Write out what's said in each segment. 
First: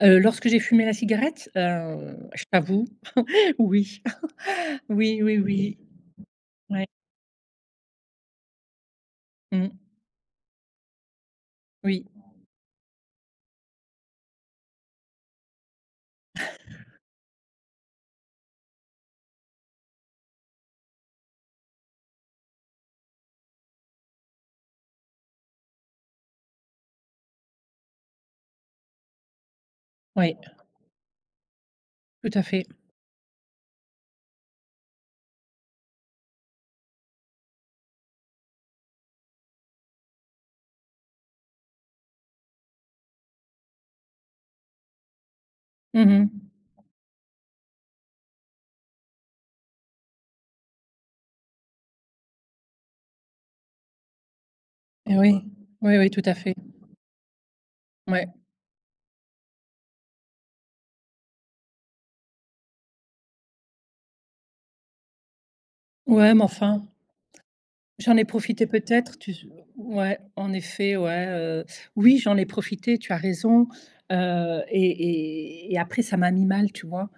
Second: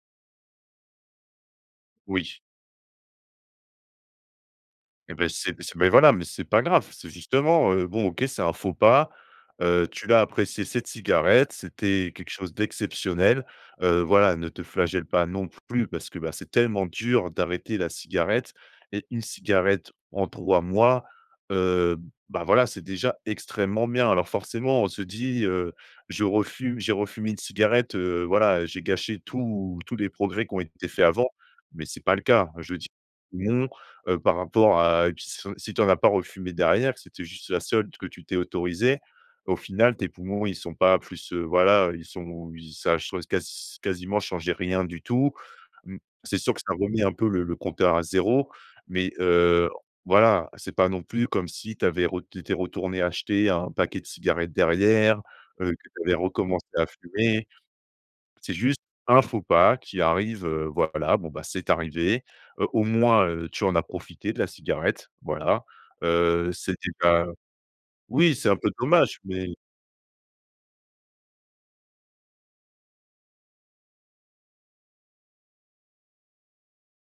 Heu, lorsque j'ai fumé la cigarette, heu, Oui. je t'avoue, oui. Eh Oui, beh, oui, c'est c'est oui. mais voilà, mais c'est pas grave, Ouais c'est justement, heu, bon OK, c'est un faux pas, Mmh. heu, tu l'as appréciée cette cigarette, Oui. c'était quelque chose d'exceptionnel. Heu, voilà ne te flagelle pas non plus parce que, bah c'est tellement dur d'arrêter la cigarette et 1 cigarette en 3 mois, heu, bah voilà, c'est déjà extrêmement bien! Alors forcément on se dit, heu: «Je refume, j'ai refumé une cigarette, heu, voilà j'ai gâché tous tous les Oui. progrès qu'ont été faits avant» mais c'est pas le Tout à cas. fait. Je dis, non, heu, par rapport à b si tu en as pas refumé derrière, que c'était juste la seule que tu t'es autorisée. Au final tes poumons, ils sont pas plus, heu voilà, ils sont ils ça a ch casi quasiment changé rien du tout. Mmh Mmh mh. c'est sûr que ça remet un peu le le compteur à 0, mais, heu, voilà, c'est pas non plus comme si tu avais retour tu étais retournée acheter un paquet de cigarettes Eh derrière. oui, Heu, que oui tu oui avais tout à fait. recommencé à fumer, Ouais. c'est juste un faux pas qui arrive, heu voilà bon, bah, c'est arrivé, heu, au moins, heu, tu en as profité de la cigarette, voilà, Ouais heu, m'enfin. c'était ta J'en ai oui c'est un profité peu peut-être dommage, tu s mais ouais en effet ouais, heu. Oui j'en ai profité tu as raison. Heu et et et après, ça m'a mis mal, tu vois?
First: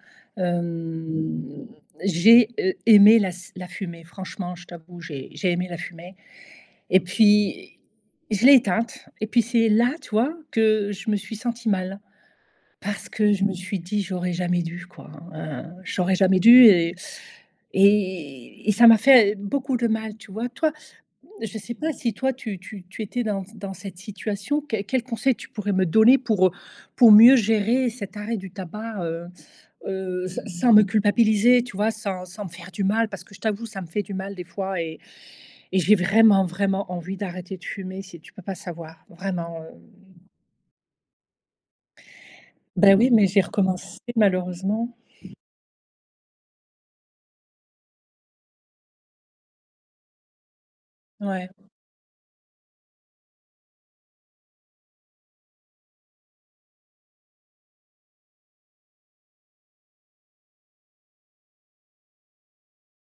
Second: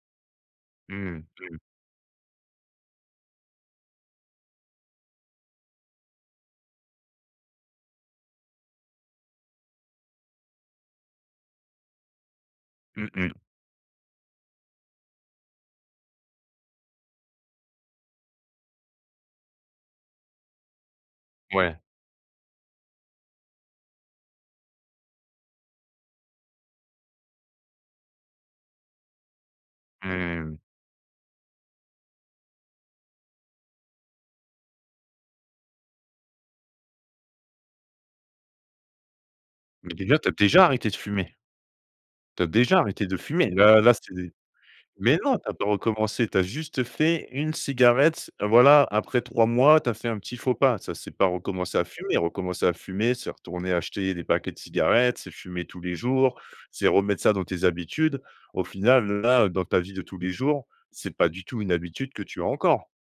Mmh mh. Mmh. Hem, j'ai, heu, aimé la s la fumer, franchement, je t'avoue, j'ai j'ai aimé la fumer et puis, je l'ai éteinte et puis, c'est là, tu vois, que je me suis sentie mal. Mmh Parce que mh. je me suis dit: «J'aurais jamais dû quoi, heu, j'aurais jamais dû», heu, et et et ça m'a fait beaucoup de mal, tu vois? Toi je sais Ouais. pas si toi, tu tu tu étais dans c dans cette situation qué quels conseils tu pourrais me donner pour, heu, pour mieux gérer cet arrêt du tabac, heu heu, s Mmh. sans me culpabiliser tu vois? Sans sans me faire du mal, parce que je t'avoue ça me fait du mal des fois et et j'ai vraiment, vraiment envie d'arrêter de fumer, c'est tu peux pas savoir vraiment, Mais déjà, hem tu as déjà arrêté de fumer! Tu as déjà Bah, arrêté oui, de mais j'ai fumer. Là là recommencé c'est malheureusement. mais non tu as pas recommencé! Tu as juste fait 1 cigarette, voilà après 3 mois tu as fait un petit faux pas, ça c'est pas Ouais. recommencer à fumer! Recommencer à fumer, c'est retourner acheter des paquets de cigarettes, c'est fumer tous les jours, c'est remettre ça dans tes habitudes. Au final, là, heu, dans ta vie de tous les jours, c'est pas du tout une habitude que tu as encore.